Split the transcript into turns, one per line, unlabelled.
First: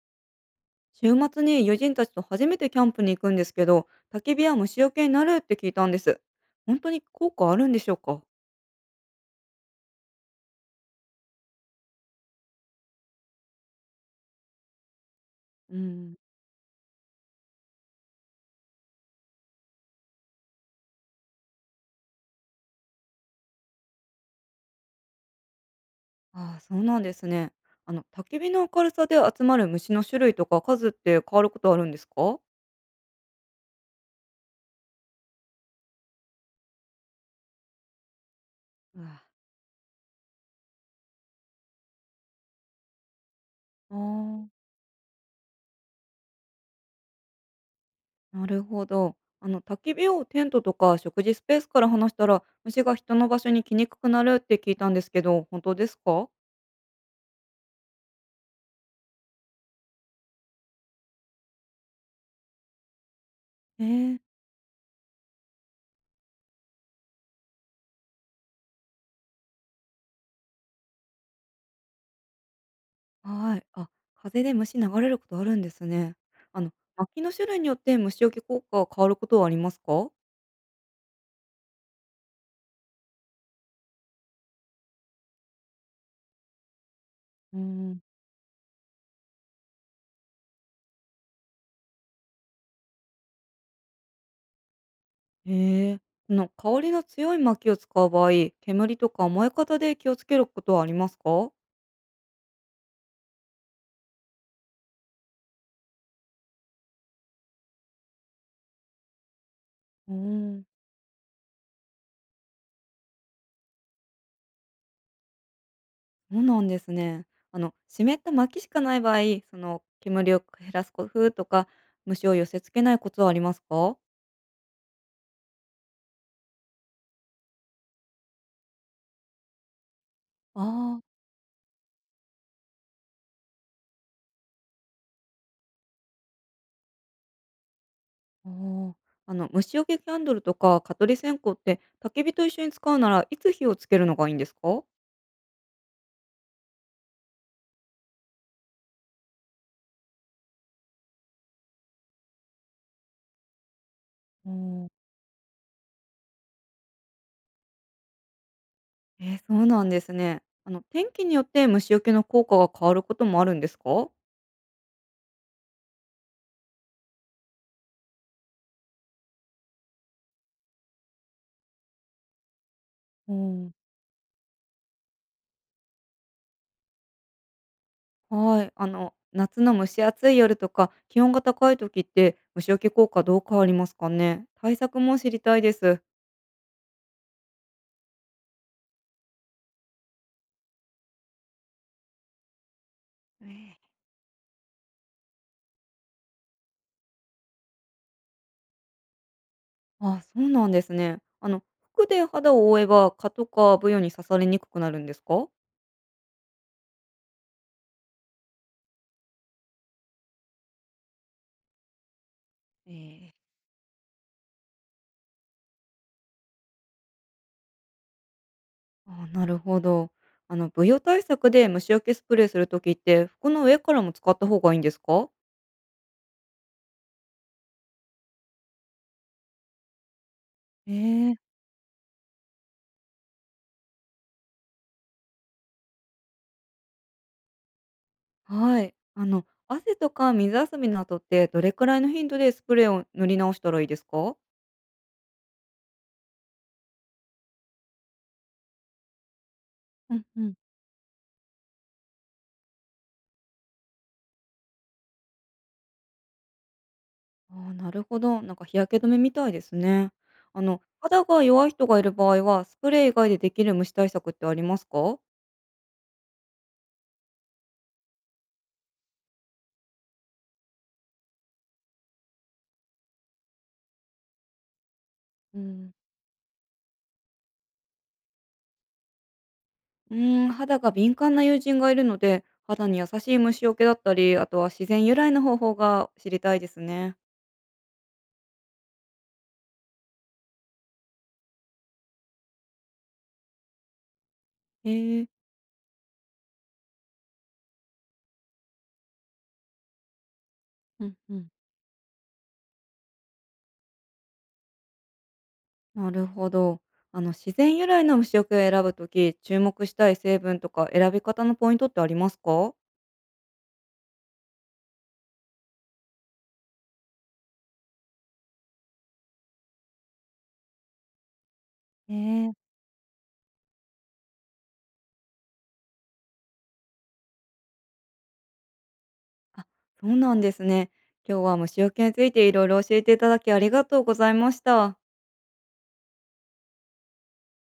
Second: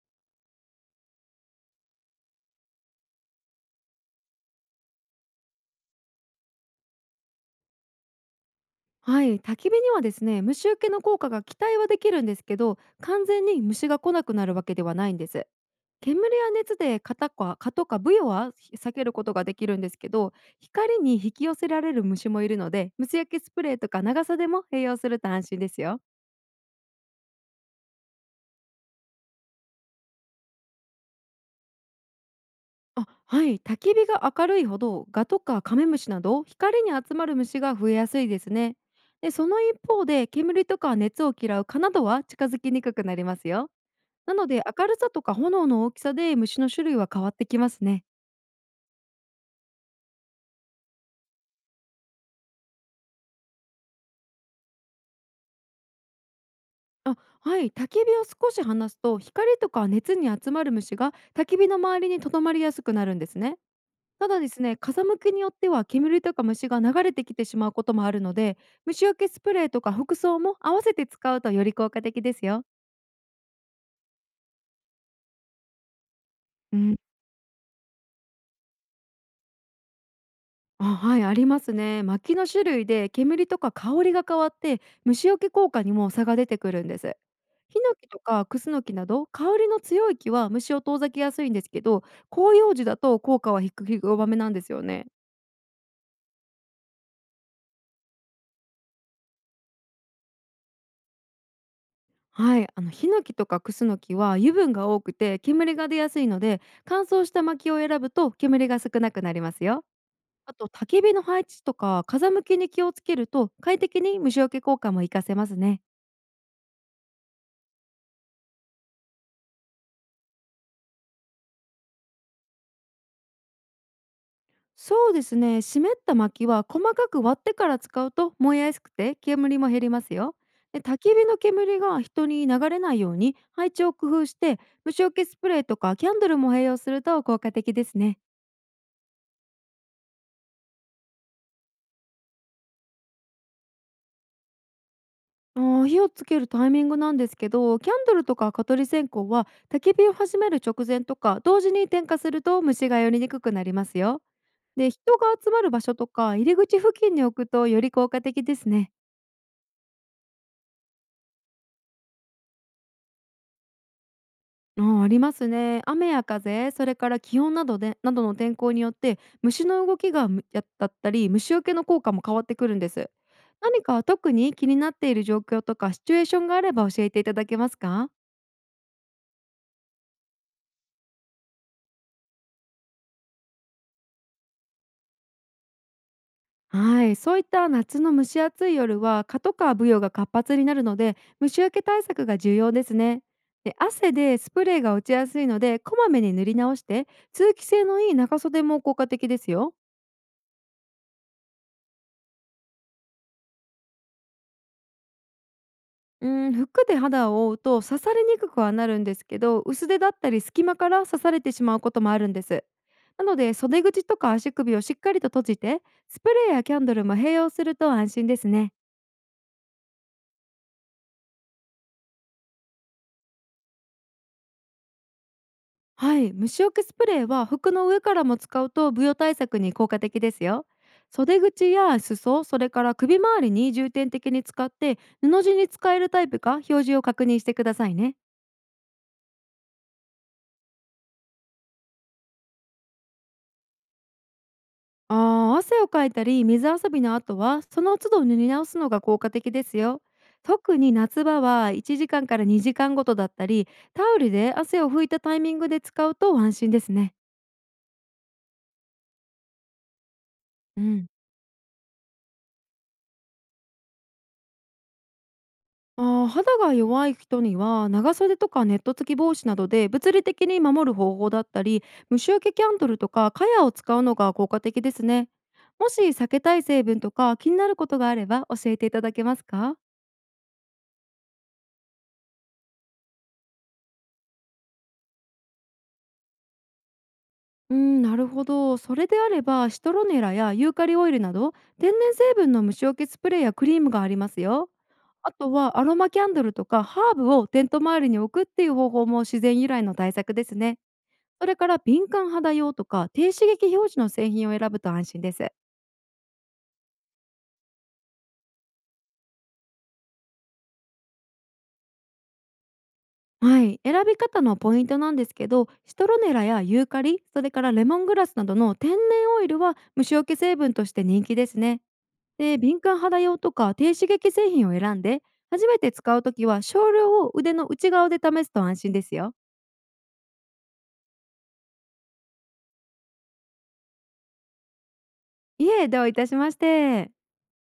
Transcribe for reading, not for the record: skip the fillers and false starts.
週末に友人たちと初めてキャンプに行くんですけど、焚き火は虫除けになるって聞いたんです。本当に効果あるんでしょうか。
はい、焚き火にはですね、虫除けの効果が期待はできるんですけど、完全に虫が来なくなるわけではないんです。
うん。
煙や熱で蚊とかブヨは避けることができるんですけど、光に引き寄せられる虫もいるので、虫焼けスプレーとか長さでも併用すると安心ですよ。
ああ、そうなんですね。焚き火の明るさで集まる虫の種類とか数って変わることあるんですか。
あはい、焚き火が明るいほどガとかカメムシなど光に集まる虫が増えやすいですね。
うわ。
でその一方で煙とか熱を嫌う蚊などは近づきにくくなりますよ。なの
あ
で、明るさとか炎の大きさで虫の種類は変わってきますね。
あ、なるほど。焚き火をテントとか食事スペースから離したら、虫が人の場所に来にくくなるって聞いたんですけど、本当ですか。
あはい、焚き火を少し離すと光とか熱に集まる虫が焚き火の周りにとどまりやすくなるんですね。
え
た
え。
だですね、風向きによっては煙とか虫が流れてきてしまうこともあるので、虫除けスプレーとか服装も合わせて使うとより効果的ですよ。
はい。あ、風で虫流れることあるんですね。
うん、
薪の種類によって虫除け効果は変わることはありますか。
あ、はい、ありますね。薪の種類で煙とか香りが変わって虫除け効果にも差が出てくるんです。
うー
ヒノ
ん。
キとかクスノキなど香りの強い木は虫を遠ざけやすいんですけど、広葉樹だと効果は低く弱めなんですよね。
へえ。その香りの強い薪を使う場合、煙とか燃え方で気をつけることはありますか。
はい、あのヒノキとかクスノキは油分が多くて煙が出やすいので、乾燥した薪を選ぶと煙が少なくなりますよ。
うー
あ
ん。
と焚き火の配置とか風向きに気をつけると快適に虫除け効果も活かせますね。
うなんですね。湿った薪しかない場合、その煙を減らす工夫とか、虫を寄せ付けないコツはありますか。
そうですね、湿った薪は細かく割ってから使うと燃えやすくて煙も減りますよ。
あ
で焚き
あ。
火の煙が人に流れないように配置を工夫して、虫除けスプレーとかキャンドルも併用すると効果的ですね。
ああ、虫除けキャンドルとか蚊取り線香って焚き火と一緒に使うならいつ火をつけるのがいいんですか？
火をつけるタイミングなんですけど、キャンドルとか蚊取り線香は焚き火を始める直前とか同時に点火すると虫が寄りにくくなりますよ。
おん。
で人が集まる場所とか入り口付近に置くとより効果的ですね。
そうなんですね。天気によって虫除けの効果が変わることもあるんですか？
あ、ありますね。雨や風、それから気温などで、などの天候によって虫の動きがむやだったり虫除けの効果も変わってくるんです。
うん、
何か特に気になっている状況とかシチュエーションがあれば教えていただけますか？
はい、夏の蒸し暑い夜とか気温が高い時って虫除け効果どう変わりますかね？対策も知りたいです。
はい、そういった夏の蒸し暑い夜は蚊とかブヨが活発になるので虫除け対策が重要ですね。で
え、
汗でスプレーが落ちやすいので、こまめに塗り直して通気性のいい長袖も効果的ですよ。
あ、そうなんですね。服で肌を覆えば蚊とかブヨに刺されにくくなるんですか？
うん、服で肌を覆うと刺されにくくはなるんですけど、薄手だったり隙間から刺されてしまうこともあるんです。な
ええ。
ので袖口とか足首をしっかりと閉じて、スプレーやキャンドルも併用すると安心ですね。
あー、なるほど。ブヨ対策で虫除けスプレーするときって、服の上からも使った方がいいんですか？
はい、虫除けスプレーは服の上からも使うと舞踊対策に効果的ですよ。
ええ。
袖口や裾、それから首周りに重点的に使って、布地に使えるタイプか表示を確認してくださいね。
はい。汗とか水遊びの後って、どれくらいの頻度でスプレーを塗り直したらいいですか？
ああ、汗をかいたり水遊びの後はその都度塗り直すのが効果的ですよ。
うんうん。
特に夏場は1時間から2時間ごとだったり、タオルで汗を拭いたタイミングで使うと安心ですね。
あー、なるほど。なんか日焼け止めみたいですね。
うん。
肌が弱い人がいる場合は、スプレー以外でできる虫対策ってありますか？
肌が弱い人には長袖とかネット付き帽子などで物理的に守る方法だったり、虫臭けキャンドルとかカヤを使うのが効果的ですね。
う
も
ん。
し避けたい成分とか気になることがあれば教えていただけますか？
うーん、肌が敏感な友人がいるので、肌に優しい虫除けだったり、あとは自然由来の方法が知りたいですね。
うん、なるほど。それであれば、シトロネラやユーカリオイルなど、天然成分の虫除けスプレーやクリームがありますよ。
ええ、
あとは、アロマキャンドルとかハーブをテント周りに置くっていう方法も自然由来の対策ですね。
うんう
そ
ん。
れから、敏感肌用とか、低刺激表示の製品を選ぶと安心です。
なるほど。自然由来の虫除けを選ぶとき、注目したい成分とか選び方のポイントってありますか？
はい、選び方のポイントなんですけど、シトロネラやユーカリ、それからレモングラスなどの天然オイルは虫除け成分として人気ですね。
え
で
え。
敏感肌用とか低刺激製品を選んで、初めて使うときは少量を腕の内側で試すと安心ですよ。
あ、そうなんですね。今日は虫除けについていろいろ教えていただきありがとうございました。
いえ、どういたしまして。